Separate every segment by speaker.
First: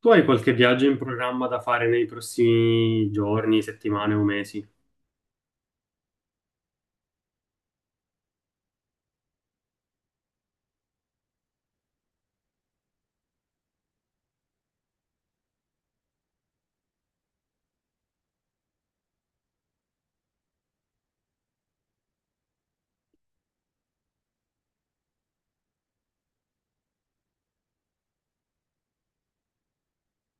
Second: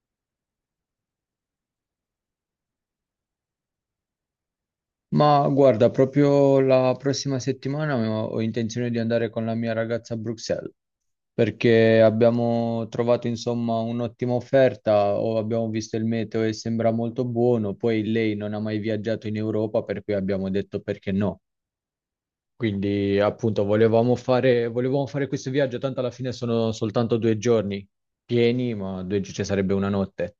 Speaker 1: Tu hai qualche viaggio in programma da fare nei prossimi giorni, settimane o mesi?
Speaker 2: Ma guarda, proprio la prossima settimana ho intenzione di andare con la mia ragazza a Bruxelles perché abbiamo trovato insomma un'ottima offerta, o abbiamo visto il meteo e sembra molto buono, poi lei non ha mai viaggiato in Europa, per cui abbiamo detto perché no. Quindi appunto volevamo fare questo viaggio, tanto alla fine sono soltanto due giorni pieni, ma due, ci sarebbe una notte.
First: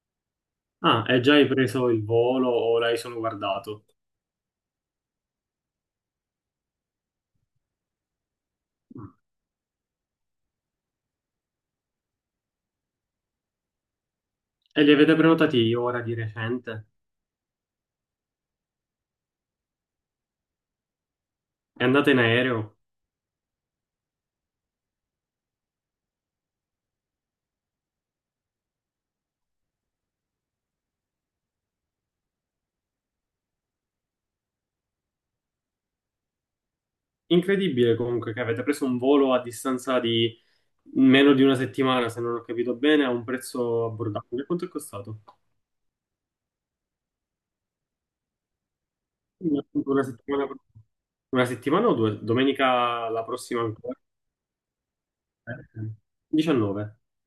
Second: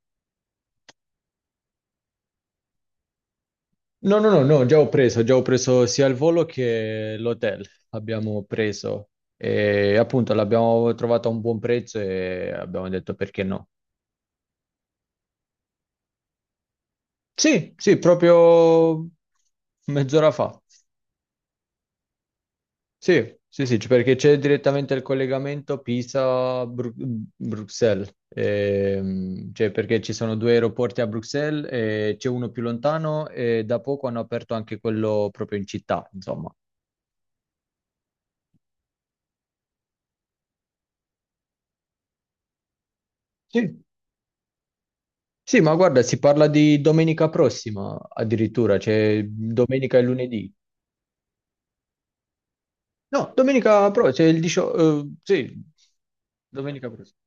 Speaker 1: Ah, e già hai preso il volo o l'hai solo guardato?
Speaker 2: No, no, no, no, già ho preso sia il volo che l'hotel, abbiamo preso
Speaker 1: Mm.
Speaker 2: e appunto l'abbiamo trovato a un buon prezzo e abbiamo detto perché no.
Speaker 1: E li avete prenotati ora di recente?
Speaker 2: Sì, sì, proprio mezz'ora fa.
Speaker 1: E andate in aereo?
Speaker 2: Sì, sì, sì, perché c'è direttamente il collegamento Pisa-Bruxelles, cioè perché ci sono due aeroporti a Bruxelles, e c'è uno più lontano e da poco hanno aperto anche quello proprio in città, insomma.
Speaker 1: Incredibile comunque che avete preso un volo a distanza di meno di una settimana, se non ho capito bene, a un
Speaker 2: Sì.
Speaker 1: prezzo abbordabile. Quanto è costato?
Speaker 2: Sì, ma guarda, si parla di domenica prossima addirittura, cioè domenica e
Speaker 1: Una settimana,
Speaker 2: lunedì.
Speaker 1: una settimana o due? Domenica la
Speaker 2: No,
Speaker 1: prossima
Speaker 2: domenica
Speaker 1: ancora?
Speaker 2: prossima, cioè il 18, sì,
Speaker 1: Eh, 19.
Speaker 2: domenica prossima.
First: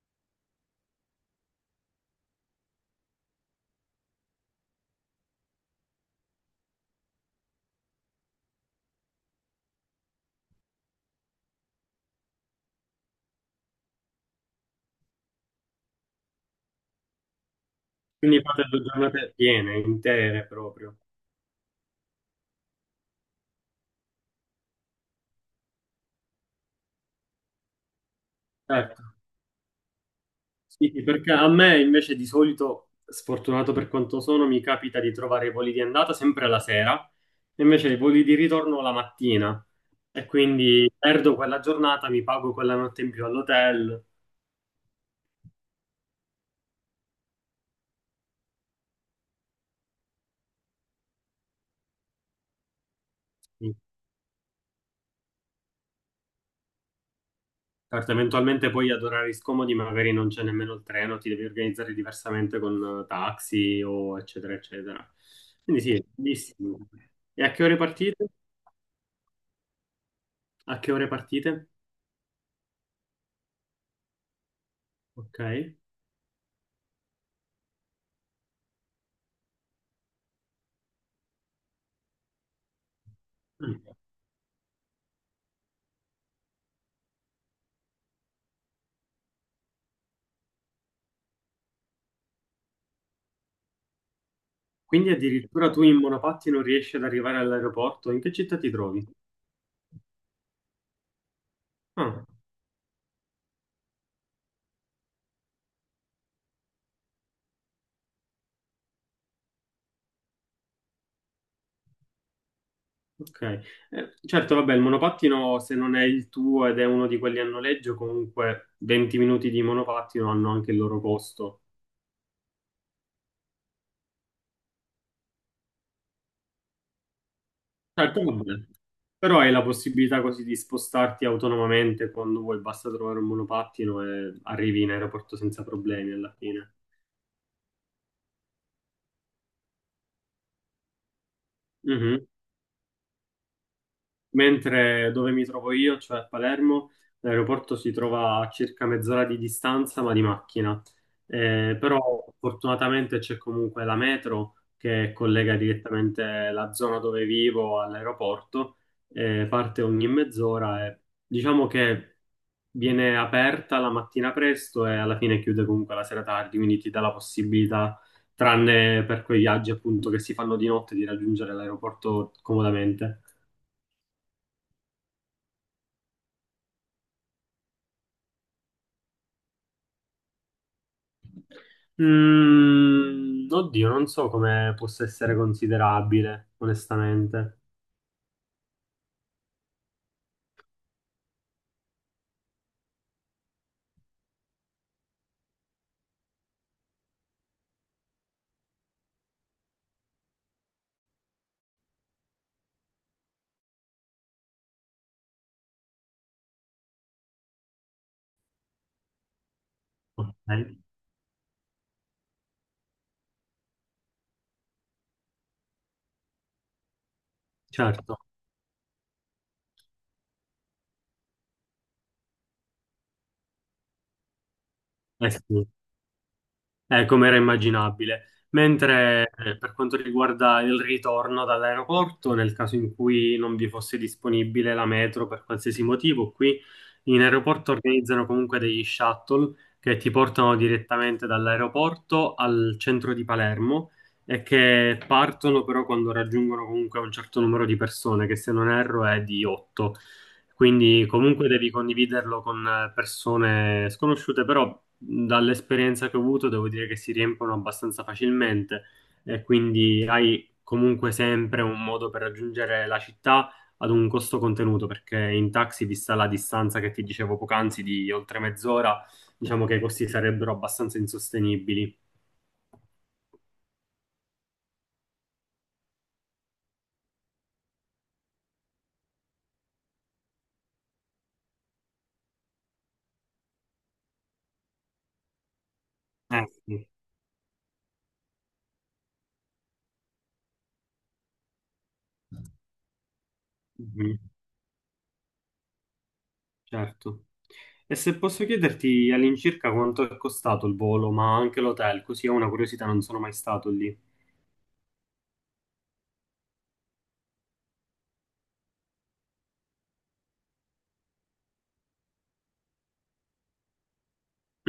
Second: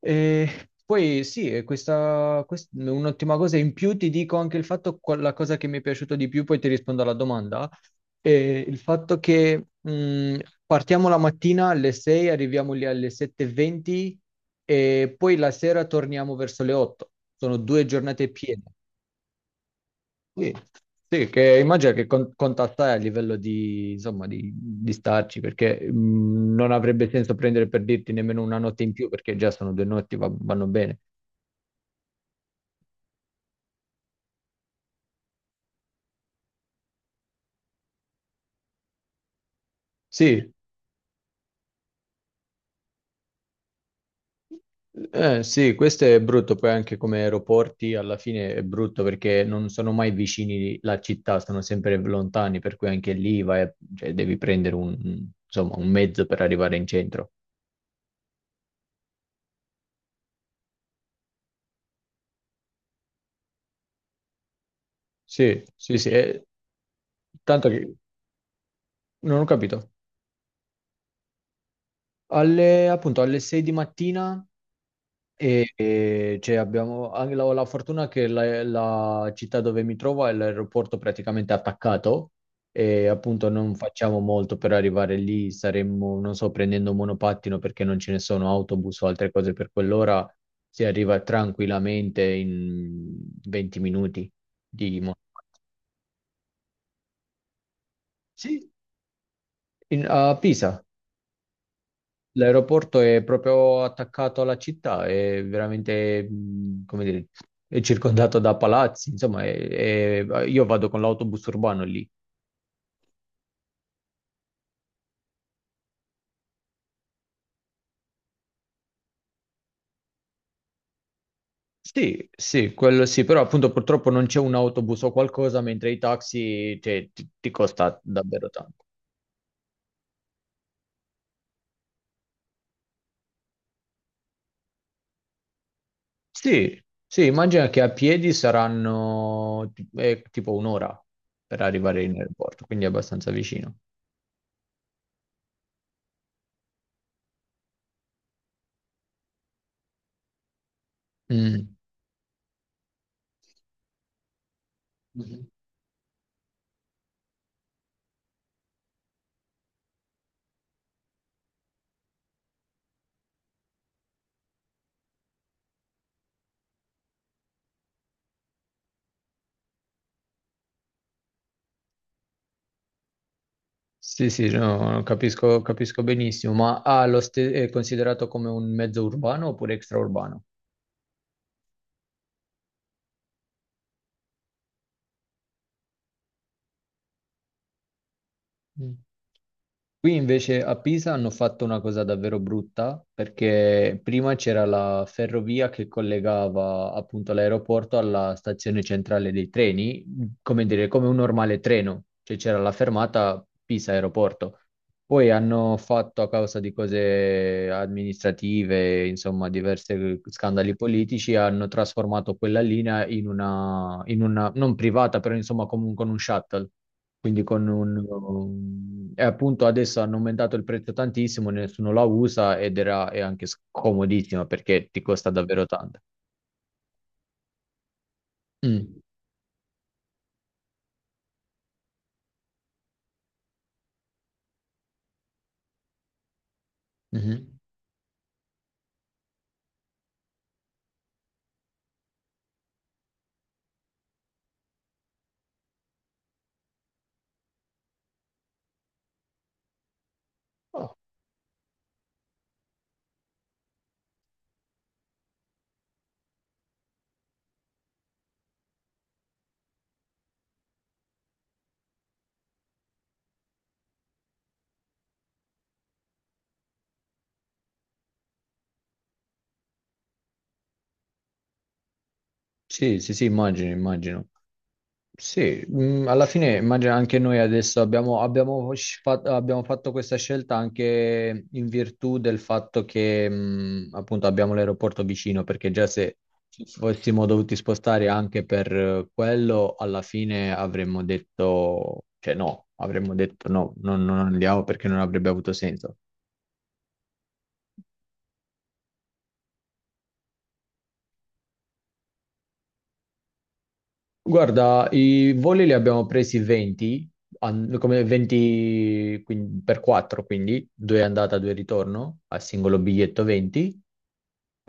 Speaker 2: E poi sì, e un'ottima cosa in più ti dico anche il fatto, la cosa che mi è piaciuto di più, poi ti rispondo alla domanda, è il fatto che partiamo la mattina alle 6, arriviamo lì alle 7:20 e venti e poi la sera torniamo verso le 8. Sono due giornate
Speaker 1: Quindi
Speaker 2: piene.
Speaker 1: fate due giornate piene, intere
Speaker 2: Sì,
Speaker 1: proprio.
Speaker 2: sì, che immagino che contattare a livello di, insomma, di starci, perché non avrebbe senso prendere per dirti nemmeno una notte in
Speaker 1: Certo.
Speaker 2: più, perché già sono due notti, vanno
Speaker 1: Sì,
Speaker 2: bene.
Speaker 1: sì, perché a me invece di solito, sfortunato per quanto sono, mi capita di trovare i voli di andata sempre la sera, e invece i voli di ritorno la mattina. E
Speaker 2: Sì,
Speaker 1: quindi perdo quella giornata, mi pago quella notte in più all'hotel.
Speaker 2: sì, questo è brutto, poi anche come aeroporti alla fine è brutto perché non sono mai vicini la città, sono sempre lontani, per cui anche lì vai,
Speaker 1: Sì.
Speaker 2: cioè, devi prendere un, insomma, un mezzo per arrivare in centro.
Speaker 1: Certo, eventualmente poi ad orari scomodi magari non c'è nemmeno il treno, ti devi organizzare diversamente con taxi o eccetera, eccetera.
Speaker 2: Sì,
Speaker 1: Quindi
Speaker 2: sì,
Speaker 1: sì,
Speaker 2: sì,
Speaker 1: bellissimo. E a che
Speaker 2: tanto
Speaker 1: ore
Speaker 2: che
Speaker 1: partite?
Speaker 2: non ho capito.
Speaker 1: A che ore partite?
Speaker 2: Alle, appunto, alle 6 di mattina.
Speaker 1: Ok.
Speaker 2: Cioè, abbiamo anche la fortuna che la città dove mi trovo è l'aeroporto praticamente attaccato e appunto non facciamo molto per arrivare lì, saremmo, non so, prendendo un monopattino perché non ce ne sono autobus o altre cose per quell'ora, si arriva tranquillamente in 20 minuti di
Speaker 1: Quindi
Speaker 2: mo-
Speaker 1: addirittura tu in monopatti non riesci ad arrivare all'aeroporto? In che città
Speaker 2: Sì,
Speaker 1: ti trovi?
Speaker 2: a Pisa.
Speaker 1: Ah,
Speaker 2: L'aeroporto è proprio attaccato alla città, è veramente, come dire, è circondato da palazzi, insomma, io vado con l'autobus urbano lì.
Speaker 1: ok. Certo, vabbè, il monopattino se non è il tuo ed è uno di quelli a noleggio, comunque 20 minuti di monopattino hanno anche il loro costo.
Speaker 2: Sì, sì, quello sì, però appunto purtroppo non c'è un autobus o qualcosa, mentre i taxi, cioè, ti costa
Speaker 1: Certo,
Speaker 2: davvero
Speaker 1: vabbè.
Speaker 2: tanto.
Speaker 1: Però hai la possibilità così di spostarti autonomamente quando vuoi, basta trovare un monopattino e arrivi in aeroporto senza problemi alla fine.
Speaker 2: Sì, sì, immagina che a piedi saranno tipo un'ora per arrivare in
Speaker 1: Mhm.
Speaker 2: aeroporto, quindi è abbastanza vicino.
Speaker 1: Mentre dove mi trovo io, cioè a Palermo, l'aeroporto si trova a circa mezz'ora di distanza, ma di macchina. Però fortunatamente c'è comunque la metro che
Speaker 2: Mm.
Speaker 1: collega direttamente la zona dove vivo all'aeroporto, parte ogni mezz'ora e diciamo che viene aperta la mattina presto e alla fine chiude comunque la sera tardi, quindi ti dà la possibilità, tranne per quei viaggi appunto che si fanno di notte, di raggiungere l'aeroporto comodamente.
Speaker 2: Sì, sì, no, capisco, capisco benissimo, ma è considerato come un mezzo urbano oppure extraurbano?
Speaker 1: Mm, oddio, non so come possa essere considerabile, onestamente.
Speaker 2: Qui invece a Pisa hanno fatto una cosa davvero brutta perché prima c'era la ferrovia che collegava appunto l'aeroporto alla stazione centrale dei treni, come dire, come un normale treno, cioè c'era la fermata Pisa aeroporto. Poi hanno fatto a causa di cose amministrative, insomma, diversi
Speaker 1: Ok,
Speaker 2: scandali politici, hanno trasformato quella linea in una non privata, però insomma comunque con un shuttle. Quindi con
Speaker 1: certo.
Speaker 2: un... E appunto adesso hanno aumentato il prezzo tantissimo, nessuno la usa ed era, è anche scomodissima perché ti costa
Speaker 1: Eh
Speaker 2: davvero
Speaker 1: sì.
Speaker 2: tanto.
Speaker 1: Come era immaginabile.
Speaker 2: Mm.
Speaker 1: Mentre per quanto riguarda il ritorno dall'aeroporto, nel caso in cui non vi fosse disponibile la metro per qualsiasi motivo, qui in
Speaker 2: Mhm.
Speaker 1: aeroporto organizzano comunque degli shuttle che ti portano direttamente dall'aeroporto al centro di Palermo e che partono però quando raggiungono comunque un certo numero di persone, che se non erro è di 8.
Speaker 2: Oh,
Speaker 1: Quindi comunque devi condividerlo con persone sconosciute, però dall'esperienza che ho avuto devo dire che si riempiono abbastanza facilmente e quindi hai comunque sempre un modo per raggiungere la città ad un costo contenuto, perché in taxi, vista la distanza che ti dicevo poc'anzi di oltre mezz'ora, diciamo che i costi sarebbero abbastanza insostenibili.
Speaker 2: sì, sì, sì, immagino, immagino. Sì, alla fine immagino anche noi adesso abbiamo fatto questa scelta anche in virtù del fatto che appunto abbiamo l'aeroporto vicino, perché già se ci
Speaker 1: Sì.
Speaker 2: fossimo dovuti spostare anche per quello, alla fine avremmo detto, cioè no, avremmo detto no,
Speaker 1: Mhm.
Speaker 2: non andiamo perché non avrebbe avuto senso.
Speaker 1: Certo. E se posso chiederti all'incirca quanto è costato il volo, ma anche l'hotel, così è una curiosità, non sono mai stato lì.
Speaker 2: Guarda, i voli li abbiamo presi 20, an- come 20 per 4, quindi due andata, due ritorno, a singolo biglietto 20,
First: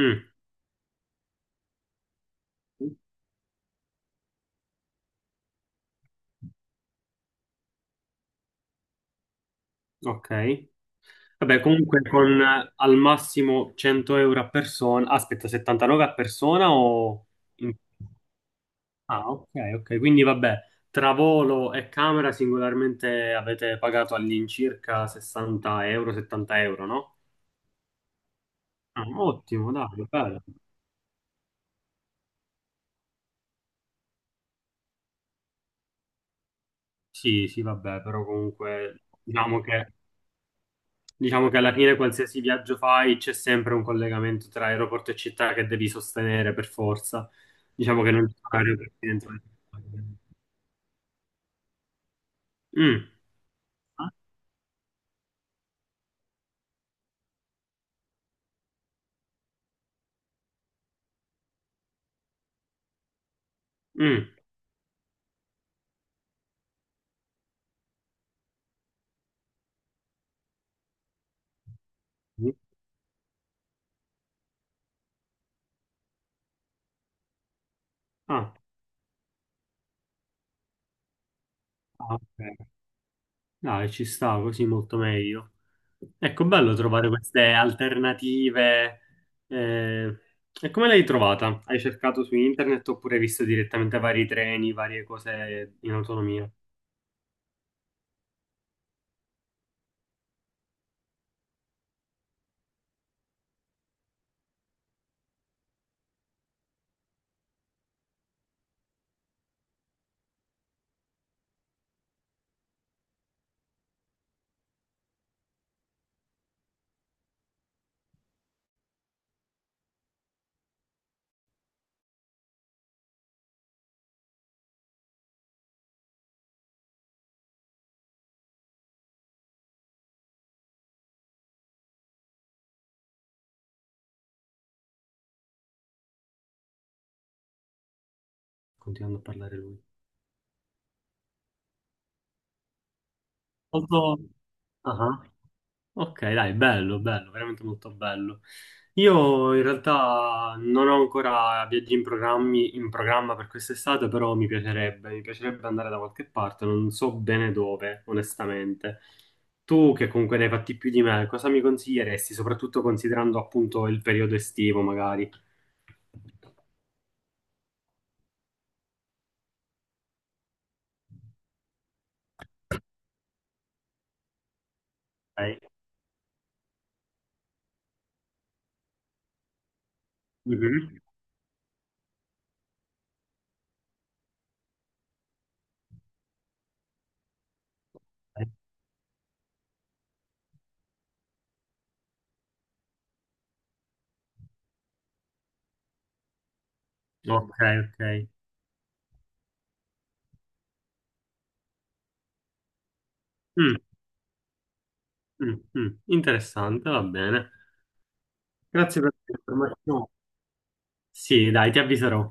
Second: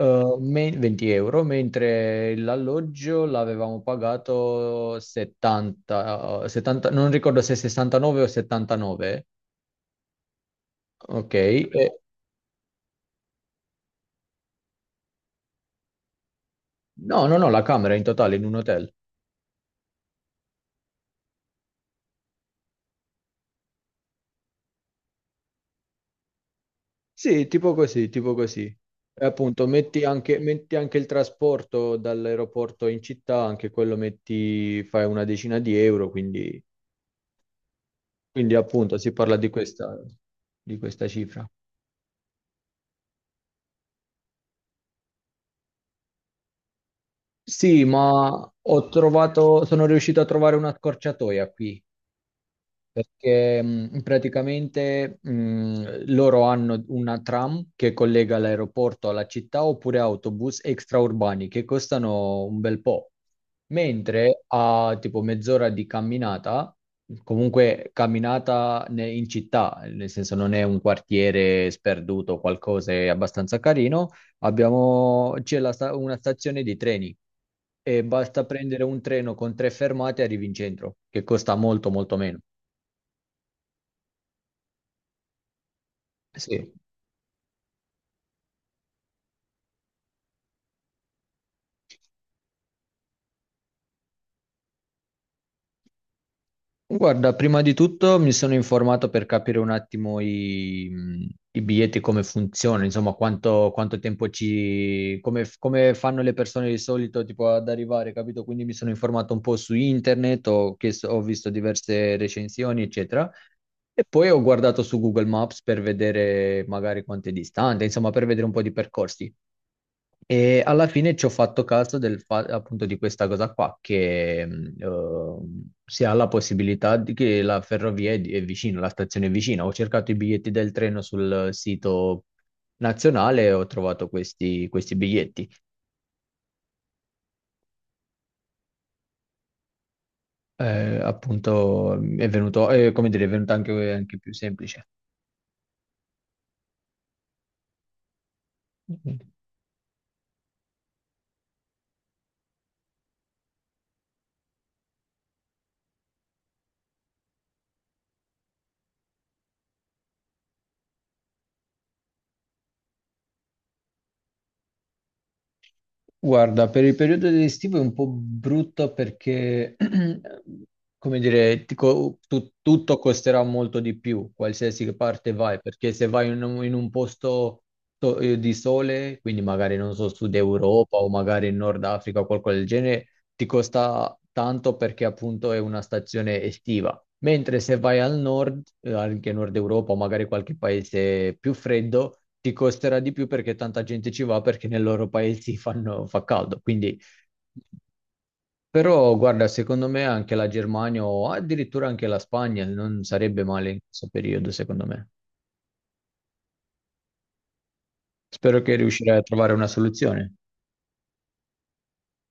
Speaker 1: Mm.
Speaker 2: me- 20 euro, mentre l'alloggio l'avevamo pagato 70, 70, non ricordo se 69 o 79,
Speaker 1: Ok.
Speaker 2: ok?
Speaker 1: Vabbè, comunque con al massimo 100 euro a persona, aspetta, 79 a persona o...
Speaker 2: No, no, no, la
Speaker 1: in-
Speaker 2: camera in totale in un hotel.
Speaker 1: Ah, ok, ok, quindi vabbè, tra volo e camera singolarmente avete pagato all'incirca 60 euro, 70 euro, no?
Speaker 2: Sì, tipo così, tipo così.
Speaker 1: Ah,
Speaker 2: E appunto,
Speaker 1: ottimo, dai, bello.
Speaker 2: metti anche il trasporto dall'aeroporto in città, anche quello metti, fai una decina di euro, quindi,
Speaker 1: Sì, sì, vabbè, però
Speaker 2: quindi appunto
Speaker 1: comunque
Speaker 2: si parla
Speaker 1: diciamo che
Speaker 2: di questa cifra.
Speaker 1: diciamo che alla fine qualsiasi viaggio fai c'è sempre un collegamento tra aeroporto e città che devi sostenere per forza.
Speaker 2: Sì,
Speaker 1: Diciamo che
Speaker 2: ma
Speaker 1: non ci sono
Speaker 2: ho
Speaker 1: aeroporti dentro le
Speaker 2: trovato, sono
Speaker 1: città.
Speaker 2: riuscito a trovare una scorciatoia qui.
Speaker 1: Mm,
Speaker 2: Perché praticamente loro hanno una tram che collega l'aeroporto alla città oppure autobus extraurbani che costano un bel po',
Speaker 1: mm.
Speaker 2: mentre a tipo mezz'ora di camminata, in città, nel senso non è un quartiere sperduto o qualcosa, è abbastanza carino, c'è una stazione di treni e basta
Speaker 1: Ah,
Speaker 2: prendere un treno con tre fermate e arrivi in centro, che costa molto
Speaker 1: ah,
Speaker 2: molto meno.
Speaker 1: ok. Dai, ci sta così molto meglio. Ecco,
Speaker 2: Sì.
Speaker 1: bello trovare queste alternative. Eh. E come l'hai trovata? Hai cercato su internet oppure hai visto direttamente vari treni, varie cose in autonomia?
Speaker 2: Guarda, prima di tutto mi sono informato per capire un attimo i biglietti come funzionano, insomma, quanto tempo ci, come, come fanno le persone di solito tipo ad arrivare, capito? Quindi mi sono informato un po' su internet, ho visto diverse recensioni, eccetera. E poi ho guardato su Google Maps per vedere magari quanto è distante, insomma, per vedere un po' di percorsi. E alla fine ci ho fatto caso appunto di questa cosa qua, che si ha la possibilità di che la ferrovia è, è vicina, la stazione è vicina. Ho cercato i biglietti del treno sul sito nazionale e ho trovato questi biglietti.
Speaker 1: Continuando a parlare lui.
Speaker 2: Appunto è venuto, come dire, è venuto anche
Speaker 1: Molto...
Speaker 2: più semplice.
Speaker 1: Ah. Ok, dai, bello, bello, veramente molto bello. Io in realtà non ho ancora viaggi in programmi, in programma per quest'estate, però mi piacerebbe andare da qualche parte, non so bene dove, onestamente. Tu, che comunque ne hai fatti più di me, cosa mi consiglieresti, soprattutto considerando appunto il periodo estivo, magari?
Speaker 2: Guarda, per il periodo estivo è un po' brutto perché, come dire, tutto costerà molto di più, qualsiasi parte vai,
Speaker 1: Ok.
Speaker 2: perché se vai in un posto di sole, quindi magari non so, Sud Europa
Speaker 1: Mhm.
Speaker 2: o magari in Nord Africa o qualcosa del genere, ti costa tanto perché appunto è una stazione estiva. Mentre se vai al nord, anche nord Europa o magari qualche paese più freddo, ti costerà di più perché tanta gente ci va perché nei loro paesi fa caldo. Quindi,
Speaker 1: Ok, ok.
Speaker 2: però, guarda, secondo me anche la Germania o addirittura anche la Spagna non sarebbe male
Speaker 1: Mm,
Speaker 2: in questo periodo, secondo me.
Speaker 1: mm, mm. Interessante, va bene.
Speaker 2: Spero che
Speaker 1: Grazie per
Speaker 2: riuscirai a trovare una
Speaker 1: l'informazione.
Speaker 2: soluzione.
Speaker 1: Sì, dai, ti avviserò.